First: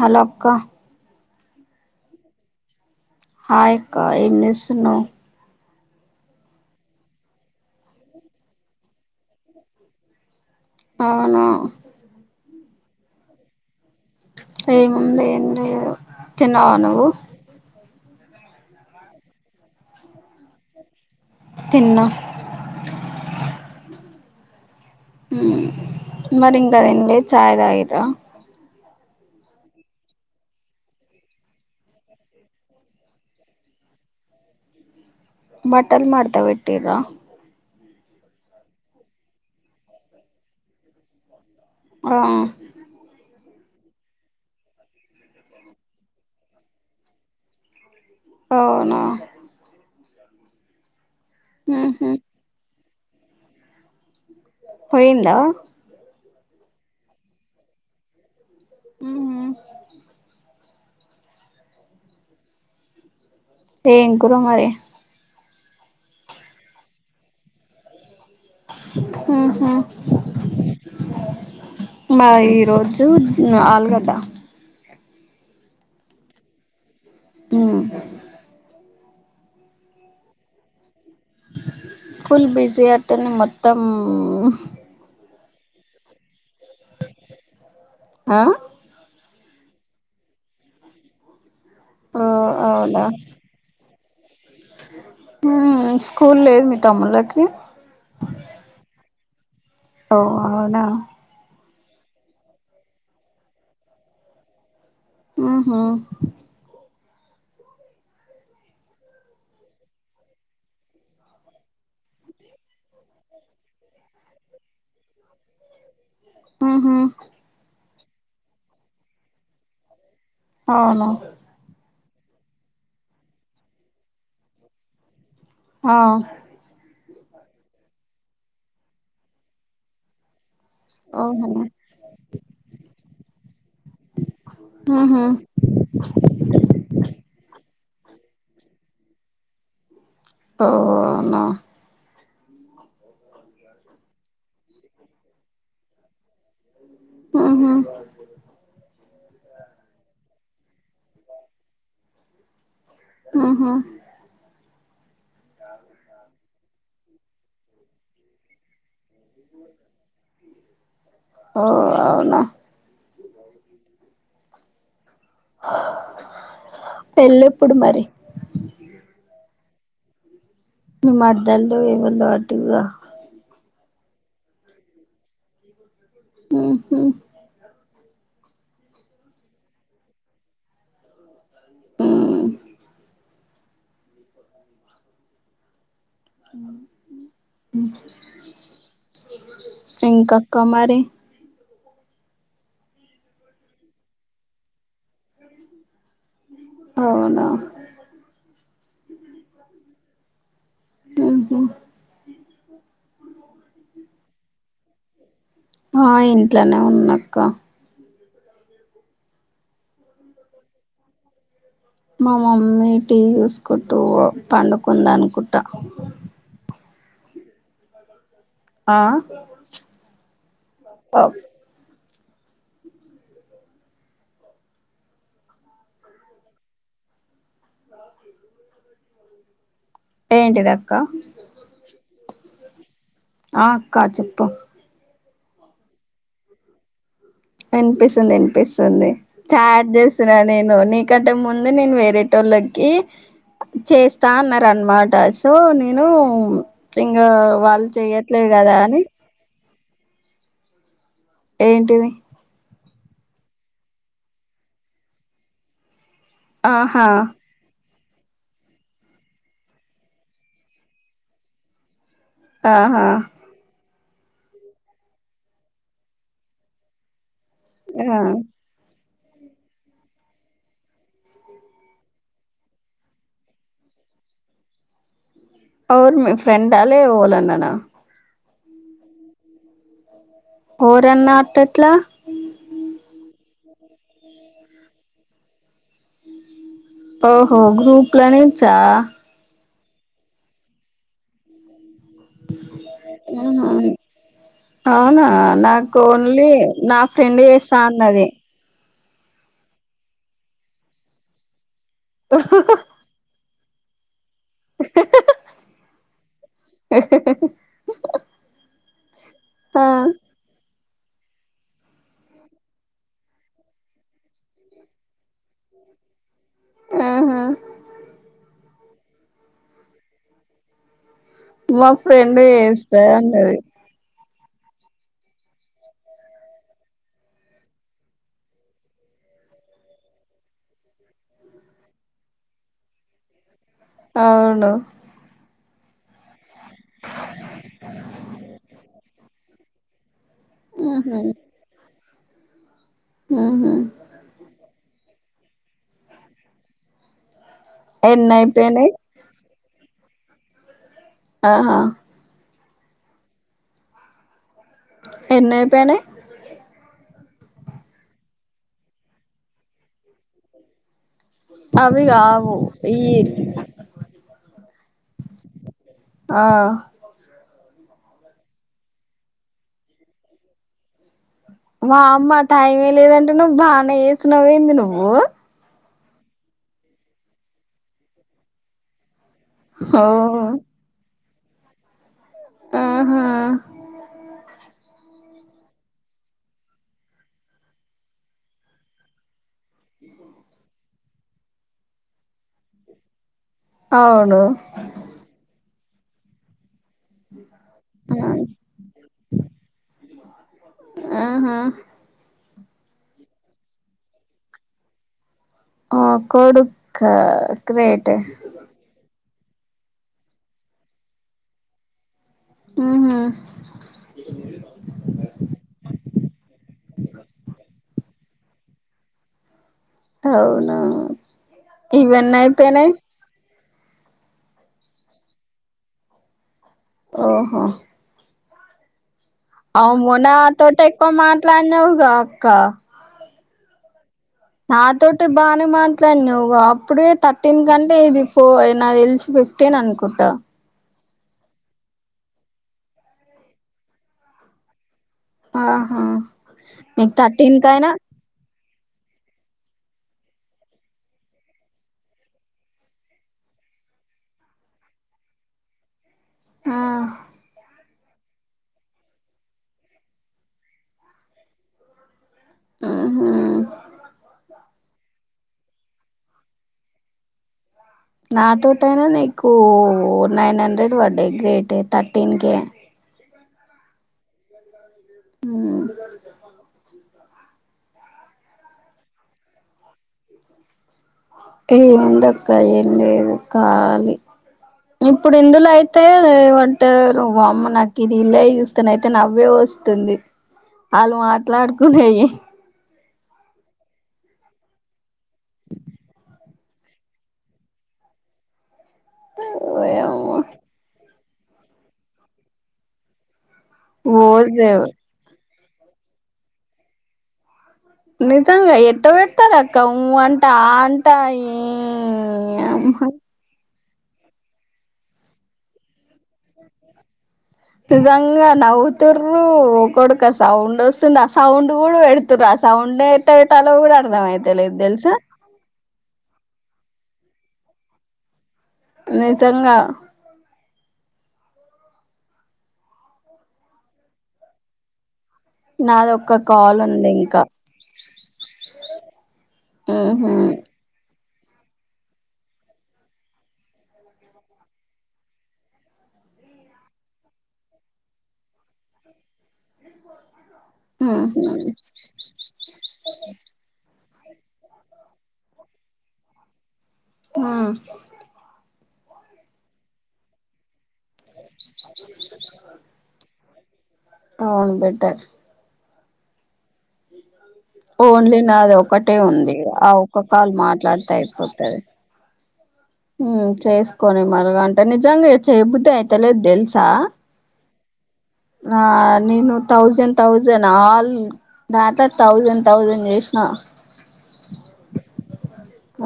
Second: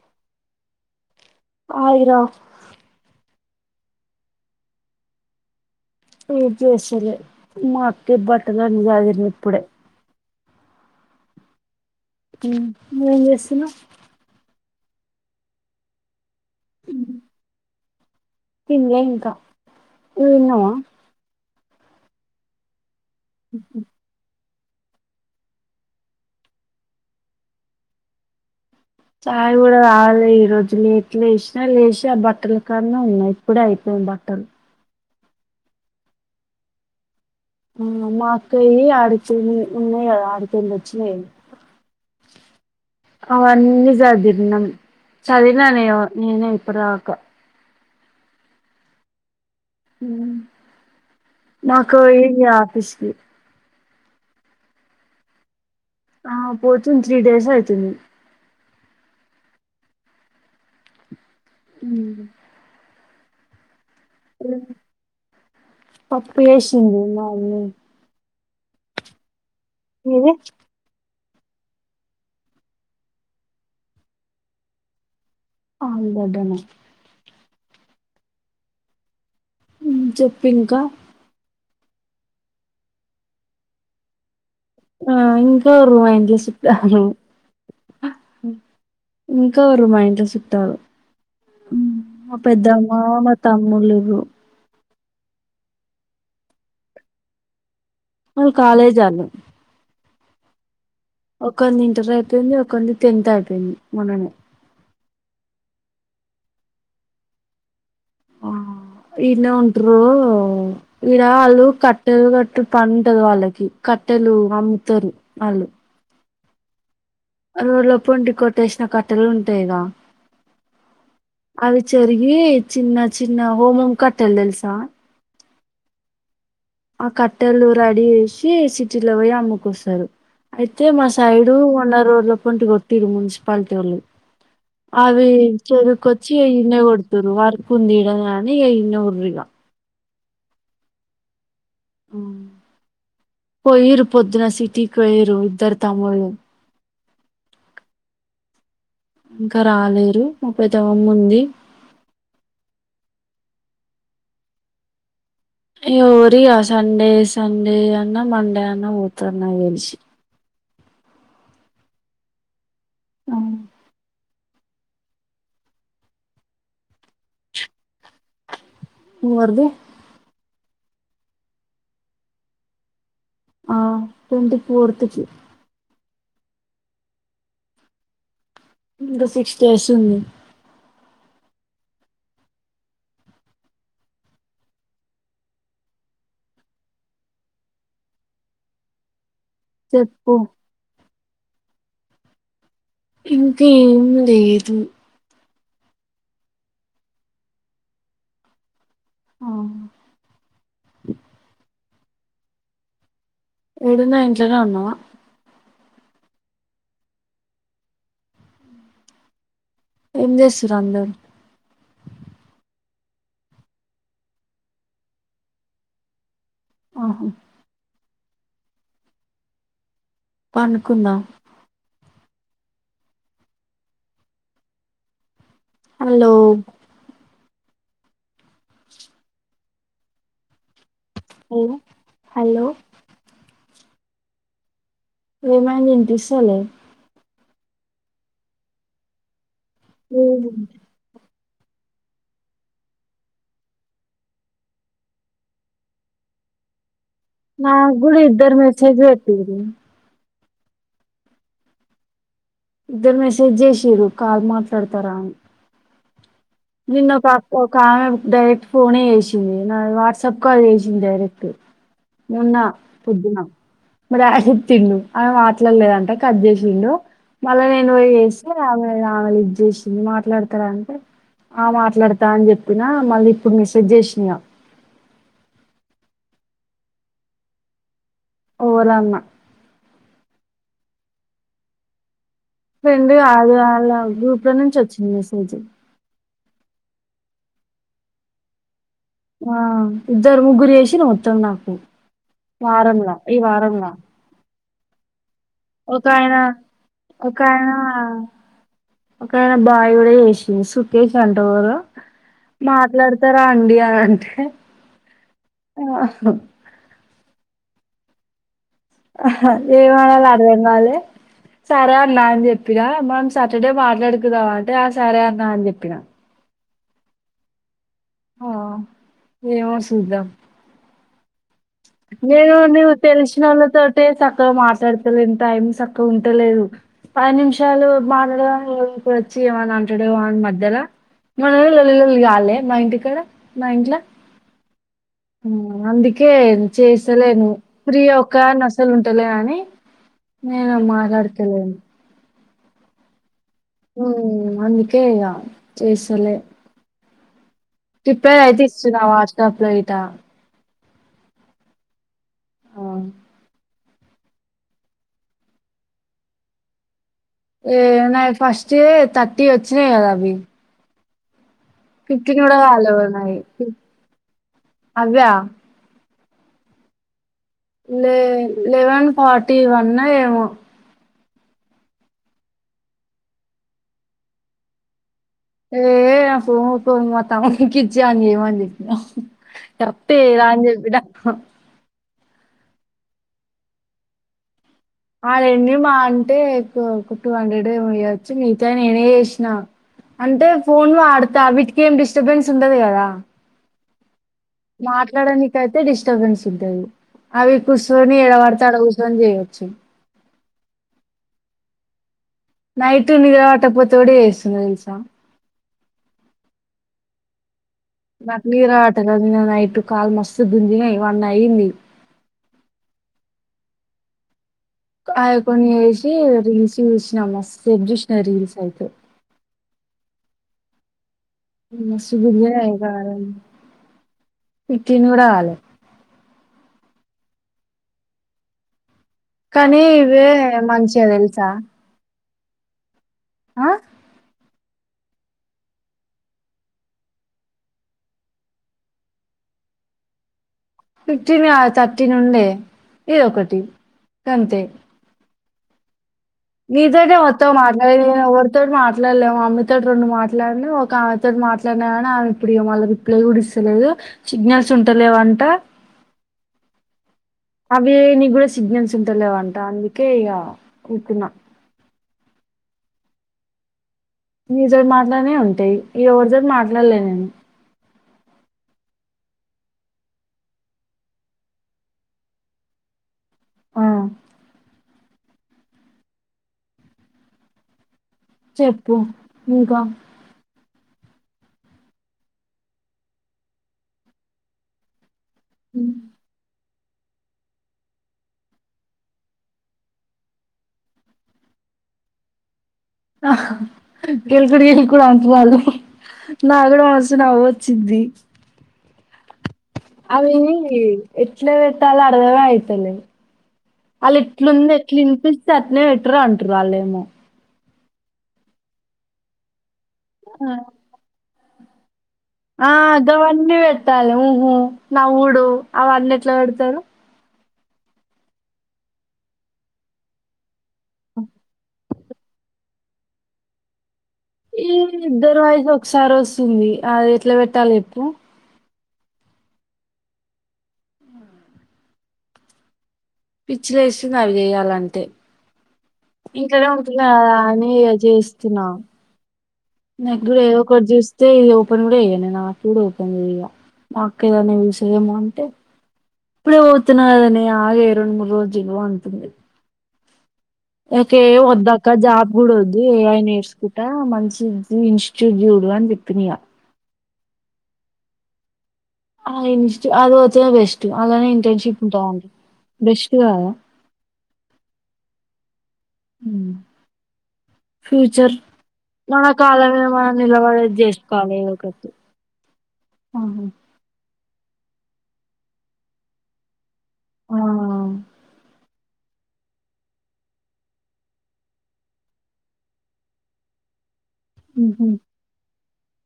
Hello అక్క ఆయ్ రా హాయ్ అక్కా ఏం చేస్తున్నావ్ ఏం చేస్తలే మా అక్కే బట్టగాని సాగింది ఇప్పుడే అవున ఉమ్ నువ్వేం చేస్తున్నావ్ ఏముంది ఏం లేదు తిన్నావ నువ్వు తిన్లె ఇంక నువ్వు తిన్నావ తిన్నా ఉహు హ మరింగ్కాదం చాయి తాగిండ్రా చాయి కూడ తాగలా ఈ రోజు లేట్ లేసినా లేచి ఆ బట్టల కాన్నా ఉన్నా ఇప్పుదె అయిపోయింది కొన్బట్టలు మటల్ మడత పెట్టిర్రా ఆ మా అక్కయి అడుతు ఉన్నాయి అడుతుందచ్చ ఆ అవన్నీ చదిన్నాం చదివినానె నేనె ఇప్పుడు రాక అవున మా అక్క ఉహు ఏరియా ఆఫీస్కిి పోయింద ఆ పోతుంది త్రీ డేస్ అయితుంది ఆహ ఉ టేంకురు మరి పప్పులు ఏసింది నాలని ఊహు మీది మా ఈరోజు ఆలుగడ్డ ఆలుగడ్డన ఉ హు చెప్పు ఇంకా ఫుల్ బిజీ అతను మొత్తం ఆ ఉంటుండ్రు మా ఇంట్లో చుట్టాలు ఆ ఉంటుండ్రు మా ఇంట్లో చుట్టాలు ఓ మా పెద్దమ్మ మా తమ్ముళ్లు ఉ స్కూల్ లేదు మీ తమ్ముళ్ళకి వాళ్లు కాలేజీ వాళ్ళు ఓ అవునా ఒకంది ఇంటర్ అయిపోయింది ఒకంది టెన్త్ అయిపోయింది మొన్ననే ఉ హు ఈన్నే ఉండ్రు ఇడ వాళ్ళు కట్టెలు కట్టే పనుంటది వాళ్ళకి కట్టెలు అమ్ముతుండ్రు వాళ్ళు ఉ హు రోడ్ల పొంట కొట్టేసిన కట్టెలు ఉంటాయి కదా అవును జరిగి చిన్న చిన్న హోమం కట్టాలు తెలుసా ఆ ఆ కట్టెలు రెడీ చేసి సిటీలో పోయి అమ్ముకుంటారు అయితే మా ఓహో సైడు మొన్న రోడ్ల పొంట కొట్టిర్రు మున్సిపాలిటీ వాళ్ళు ఉహు అవి చెరుకుచ్చి ఈన్నే కొడుతుండ్రు వర్క్ ఉంది కదా ఈడ్నే కొడుతుండ్రు ఓ అవునా ఉ పోయిండ్రు పొద్దున సిటీకి పోయిండ్రు ఇద్దరు తమ్ముళ్లు ఉ హు ఇంకా రాలేరు ముప్పై తో ఉంది ఉ హు ఎవరీ సండే సండే అన్న మండే అన్న పోతారు నాకు తెలిసి ఓ అవునా ఉ ఆ పెళ్లి ఎప్పుడు మరి ఎవరిది మీ మరదల్దో ఎవరిదో అంటివి కా ఆ టెన్త్ ఫోర్త్ కి ఉ హు ఇంకా సిక్స్ డేస్ ఉంది ఉ పిట్టల అరుపులు ఇంకా చెప్పు అక్క మరి ఇంకేం లేదు అవునా ఆ అవునా ఏడున్నా ఇంట్లోనే ఉన్నావా ఆ ఇంట్లోనే ఉన్నా అక్క ఏం చేస్తుండ్రు అందరూ మా మమ్మీ టీ చూసుకుంటూ పండుకుందనుకుంటా ఆహ ఆ పనుకుందాం ఓ హలో లాక్లెదు ఏంటిదక్క హలో హలో ఆ అక్క చెప్పు ఏమైన్ వినిపిసాలే వినిపిస్తున్ దినిపిస్తుంది చాట్ చేస్తున్నా లేదు, నేను ముందే నేను వేరే టోల్లకి చేస్తా అన్నా రన్మాట సో నేను ఇంగ వాళ్ళు నాకు కూడా చెయ్యట్లేదు ఇద్దరు గదా మెసేజ్ అని పెట్టిరు ఏంటిది ఇద్దరు మెసేజ్ చేషిర్రు కాల్ మాట్లాడతారా అని ఆహా నిన్నో పాప్ కామె డైరెక్ట్ ఫోనే చేషింది నా వాట్సాప్ కాల్ చేషింది డైరెక్ట్ మున్నా ఆహా పొద్దున రాసిచ్చిండు ఆమె మాట్లాడ్లేదంట కట్ జేషిండు మళ్ళా నేను ఆ ఏసి ఆమె ఆమె లిఫ్ట్ జేషింద్ మాట్లాడతరా అంటే ఆ మాట్లాడతా అని జెప్పినా మళ్ళీ ఇప్పుడు మిసేజ్జేషిన ఎవుర్ మీ ఫ్రెండా లే ఓలన్నానా ఓరన్న ఓరన్న అట్టెట్లా ఫ్రెండు గాదు ఆళ్ళ గ్రూప్ లో నుంచొచ్చింది మెసేజ్ ఓహో గ్రూప్ లో నించా ఆ ఇద్దరు ముగ్గురు జేషిర్ మొత్తం నాకు వారంలా ఇ ఆహా వారంల అవునా నాకోన్లీ నా ఫ్రెండ్ ఒకాయన చేస్తా అన్నది ఒకాయన బావిడే చేషిం సుకేష్ అంట ఎవురో మాట్లాడతా అండి అంటే ఆ ఏమనాలో అర్థంగాలె సరే అన్నా అని జెప్పినా మన్ సాటర్డే మాట్లాడుకుందామ అంటే ఆ సరే అన్నా అని జెప్పినా ఆహా ఆ ఏమో సూద్దాం మా ఫ్రెండ్ నేను నువ్ చేస్తా అన్నది తెలిసినోళ్ళతోటే మాట్లాడతలేని టైం సక్కగుంటలేదు పది నిమిషాలు మాట్లాడ [inaudible] ఇప్పుడొచ్చి ఏవన అంటడేవో అని మధ్యల మన లొల్లి లొల్లి కాలే మా ఇంటి కడ అవును అందుకే చేసలేను ఫ్రీ ఒక నసలు ఉంటలే అనీ నేను మాట్లాడుతలేను ఊహు ఉమ్ అందుకే ఇగ చేసులే ఎన్ని ప్రిపేర్ అయితే అయిపోయినాయి ఇస్తున్నా వాజకప్ లో ఇట ఆ ఆ ఆ ఎన్నీ అయిపోయినయి ఏ నా ఫస్ట్ హే థర్టీ వచ్చినాయి కదా అవి అవి కావు గూడా కాలేవు ఇవి నాయి. హ్మ్. అవ్వా? ఆ లే లెవెన్ ఫార్టీ వన్న ఏమో వా అమ్మా టైం ఏ లేదంటునావ్ బానే చేసినావ్ ఏంది నువ్వు లేదు ఏ ఫోను [unintelligible] మా తమ్ముని కి ఇచ్చి వాని చేయమని చోపినా ఓ కరెక్ట్ చేయరా అని చోపినా ఆహా ఆ లెన్ని మా అంటే ఒక టూ హండ్రెడ్ ఏమో చేయ్యచ్చు మిగతావి నేనే చేసిన అంటే ఫోన్ వాడుతా వీటికి ఏం డిస్టర్బెన్స్ ఉంటది కదా అవ్ మాట్లాడానికయితే డిస్టర్బెన్స్ ఉంటది అవి కుషోని ఎడపడితే ఆడ కూచొని చేయచ్చు ఆహా నైట్ నిద్రపట్టకపోతే కూడా చేయ్యాచు తెలుసా ఆ కొడుక నాకు నిరపట్టలేదు నిన్న నైట్ కాలు మస్తు గుజినాయ్ వన్ అయింది హు హూ ఆయ కొన్ని చేసి రీల్స్ చూసినా మ సస్త్ సేవ్ చూసిన రీల్స్ అయితే అవున మస్తు గంజినయి కాలు ఫిఫ్టీన్ కూడా కాలే ఓహో కానీ అవ్ ఇవే మొనా నాతోటి మంచిగా ఎక్కువ మాట్లాడినవుగా అక్క ఆ నాతోటి బానే మాట్లాడి నావ్ గా అప్పుడే థర్టీన్ కంటే ఇది పో నా తెలిసిపో ఫిఫ్టీన్ అనుకుంట ఫిఫ్టీన్ కాదు థర్టీన్ ఉండే ఇది ఒకటి గంతే ఆహా నీకు నీతోనే మొత్తం థర్టీన్ కయినా మాట్లాడిన ఇంక ఎవరితో తో మాట్లాడలేము అమ్మతో రెండు మాట్లాడినా ఒక ఆమెతోటి మాట్లాడినా కాని ఆమె ఇప్పుడుళ్ళ రిప్లే గుడిస్త స్తలేదు సిగ్నల్స్ ఉంటలేవంట ఆ అవి నీ కూడా సిగ్నల్స్ ఉంట లేవంట అందుకే ఇగా కూర్చునా ఆహా మీ తోటి మాట్లాడినయ్ ఉంటాయి ఎవరితోటి మాట్లాడలే నేను నాతోటయినా నీకు నైన్ హండ్రెడ్ పడ్డాయి గ్రేట్ థర్టీన్ కే అంటే ఆ ఉమ్ చెప్పు ఇంకా ఏ ఉందక్క ఏం లేదు కాలి ఇప్పుడు ఇందులో అయితే బట్ నువ్వు వామ్మో నాకు ఇది ఇల్లే చూస్తున్నయితే నవ్వే వస్తుంది. ఆళ్ళు మాట్లాడుకునేయి ఆ క కుడి వెల్ కుడా అంటారు వాళ్లు నా కూడా మస్తు నవ్వచ్చిది. అవి ఓయమ్మో ఎట్ల పెట్టాల అర్థమే అయితలేదు ఆళ్ళ ఓ ఏట్లుంది దేవుడు ఎట్లా ఇనిపిస్తే అట్లనే పెటరు అంటారు వాళ్ళేమో నిజంగా ఎట్ట పెడతారు అక్క ఊ అంటా ఆ అంటా ఏం ఆ గవన్నీ పెట్టాలి ఉహు నవ్వుడు అవన్నీ ఎట్లా పెడతారు నిజంగా నవ్వుతురు ఒకడుక సౌండ్ వస్తుంది ఆ సౌండ్ సౌండ్ కూడా పెడుతుండ్రు ఆ సౌండే ఎట్ల పెట్టాలో అర్థం అయితలేదు ఈ తెలుసా ఇద్దరు వాయిస్ ఒకసారి వస్తుంది అది ఎట్లా పెట్టాలో చెప్పు నిజంగా పిచ్చి లేస్తుంది అవి చేయాలంటే నాది ఒక్క ఇంట్లనే కాల్ ఉంటున్న ఉంది కదా ఇంకా అని చేస్తున్న నా ఉహు గుడ ఏవో ఒక చే ఇదే ఓపెన్ కూడా చెయలే నేను నాకు కూడా ఓపెన్ చేయగా మా అక్క ఎద్దన సేమ్ అంటే ఇప్పుడే పోతున్న కాదనే ఆగే రెండు మూడు రోజులు అంటుంది ఉహు నాకేం వద్దక్క జాబ్ కూడా వద్దు ఏ ఐ నేర్చుకుంటా మంచి ఇన్స్టిట్యూడు చూడు అని చెప్పినగా ఆ ఇన్స్టూ అది వతే బెస్ట్ అన్లనే ఇంటర్న్షిప్ ఉంటాందండి బెస్ట్ కదా అవును బెటర్ ఉ ఓన్లీ నాది ఒక్కటే ఉంది కాళ్ళ మీద ఆ మనం ఒక్క కాల్ నిలబడేది మాట్లాడితే చేసుకోవాలి ఏదో అయిపోతది ఒకటి ఆహా. చేసుకొని మరగ అంటే నిజంగా చేయ బుద్ధి అయితలేదు తెలుసా ఆ ఆ నేను థౌజండ్ థౌజండ్ ఆల్ దాంట్ల థౌజండ్ థౌజండ్ చేసిన ఉ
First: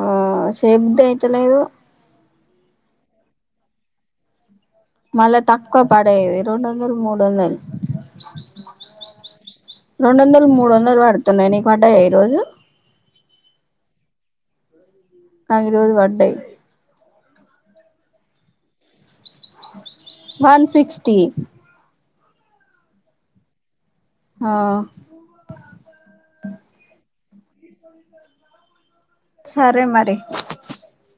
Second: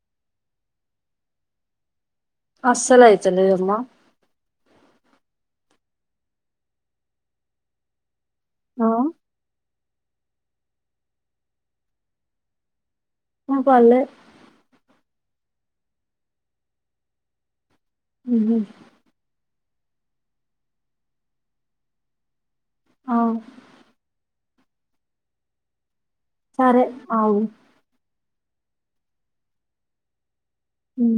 ఆ శయ్య బుద్ధి అయితలేదు అస్సలు అయితలేదమ్మా మళ్ళా తక్కువ పడేది రెండు వందలు మూడు వందలు ఆ, రెండు వందలు మూడు వందలు పడుతున్నాయి నీకు పడ్డాయా ఈ రోజు నాకు పడాలే నాకు ఈరోజు వడై ఉహు వన్ సిక్స్టీ ఆ ఆ సరే అగు సరే మరి ఉం